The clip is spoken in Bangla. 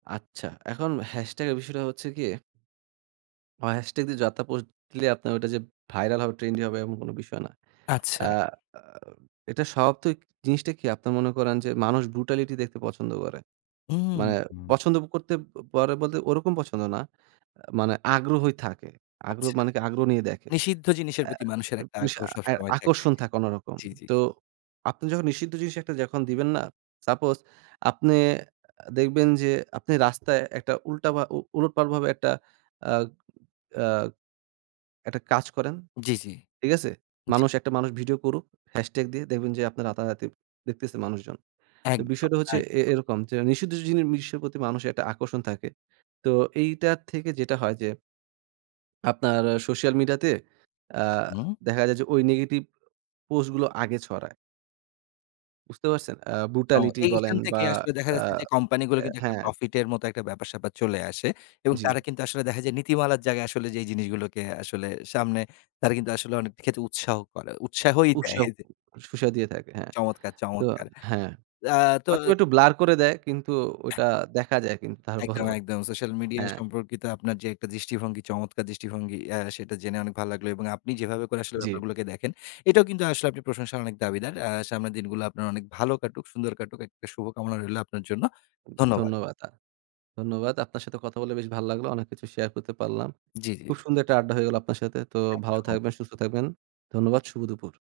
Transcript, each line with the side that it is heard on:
right: আচ্ছা, এখন হ্যাশট্যাগের বিষয়টা হচ্ছে গিয়ে আ হ্যাশট্যাগ দিয়ে যাত পোস্ট দিলে আপনার ওইটা যে ভাইরাল হবে ট্রেন্ডি হবে এমন কোন বিষয় না।
left: আচ্ছা।
right: আ আ এটা স্বভাবত জিনিসটা কি? আপনারা মনে করেন যে মানুষ ব্রুটালিটি দেখতে পছন্দ করে।
left: হুম,
right: মানে
left: হুম।
right: পছন্দ করতে প পরে বলতে ওরকম পছন্দ না। আ মানে আগ্রহই থাকে। আগ্রহ
left: আচ্ছা।
right: মানে কি আগ্রহ নিয়ে দেখে।
left: নিষিদ্ধ জিনিসের
right: আ
left: প্রতি মানুষের একটা
right: পিসা
left: আগ্রহ
right: অ্যা
left: সবসময় থাকে।
right: আকর্ষণ থাকে অন্যরকম।
left: জি, জি।
right: তো আপনি যখন নিষিদ্ধ জিনিস যখন একটা দিবেন না, সাপোজ আপনি এ্যা দেখবেন যে আপনি রাস্তায় একটা উল্টা ভা উ উলটপালট ভাবে একটা আ আ একটা কাজ করেন,
left: জি, জি,
right: ঠিক আছে?
left: জি।
right: মানুষ একটা মানুষ ভিডিও করুক। হ্যাশট্যাগ দিয়ে দেখবেন যে আপনার রাতারাতি দেখতেছে মানুষজন। তো
left: একদম,
right: বিষয়টা হচ্ছে এ
left: একদম।
right: এরকম যে নিষিদ্ধ জিনি মিশ প্রতি মানুষের একটা আকর্ষণ থাকে। তো এইটা থেকে যেটা হয় যে আপনার সোশ্যাল মিডিয়া তে আ
left: হুম।
right: দেখা যায় যে ওই নেগেটিভ পোস্ট গুলো আগে ছড়ায়। বুঝতে পারছেন? আ
left: ও
right: ব্রুটালিটি বলেন
left: এইখান থেকে
right: বা
left: আসলে দেখা
right: আ
left: যাচ্ছে যে
right: আ
left: কোম্পানিগুলো কিন্তু একটা
right: হ্যাঁ।
left: প্রফিট এর মতো একটা ব্যাপার-স্যাপার চলে আসে। এবং তারা
right: জি।
left: কিন্তু আসলে দেখা যায় নীতিমালার জায়গায় আসলে যেই জিনিসগুলোকে আসলে সামনে তারা কিন্তু আসলে অনেক ক্ষেত্রে উৎসাহ করে উৎসাহই দেয়
right: উৎসাহ
left: যে
right: সুসা দিয়ে থাকে। হ্যাঁ।
left: চমৎকার,
right: তো
left: চমৎকার!
right: হ্যাঁ।
left: আ তো
right: অথবা একটু ব্লার করে দেয় কিন্তু ওটা দেখা যায় কিন্তু
left: একদম,
right: তারপরও
left: একদম। সোশ্যাল মিডিয়া
right: হ্যাঁ।
left: সম্পর্কিত আপনার যে একটা দৃষ্টিভঙ্গি, চমৎকার দৃষ্টিভঙ্গি আ সেটা জেনে অনেক ভালো লাগলো। এবং আপনি যেভাবে করে আসলে
right: জি।
left: ব্যাপারগুলোকে দেখেন, এটাও কিন্তু আসলে প্রশংসার অনেক দাবিদার। আ সামনের দিনগুলা আপনার অনেক ভালো কাটুক, সুন্দর কাটুক একটা শুভ কামনা রইলো আপনার জন্য। ধন্যবাদ।
right: ধন্যবাদ। আ ধন্যবাদ। আপনার সাথে কথা বলে বেশ ভাল লাগলো। অনেক কিছু শেয়ার করতে পারলাম।
left: জি, জি।
right: খুব সুন্দর একটা আড্ডা হয়ে গেল আপনার সাথে। তো ভালো
left: একদম।
right: থাকবেন, সুস্থ থাকবেন। ধন্যবাদ। শুভ দুপুর।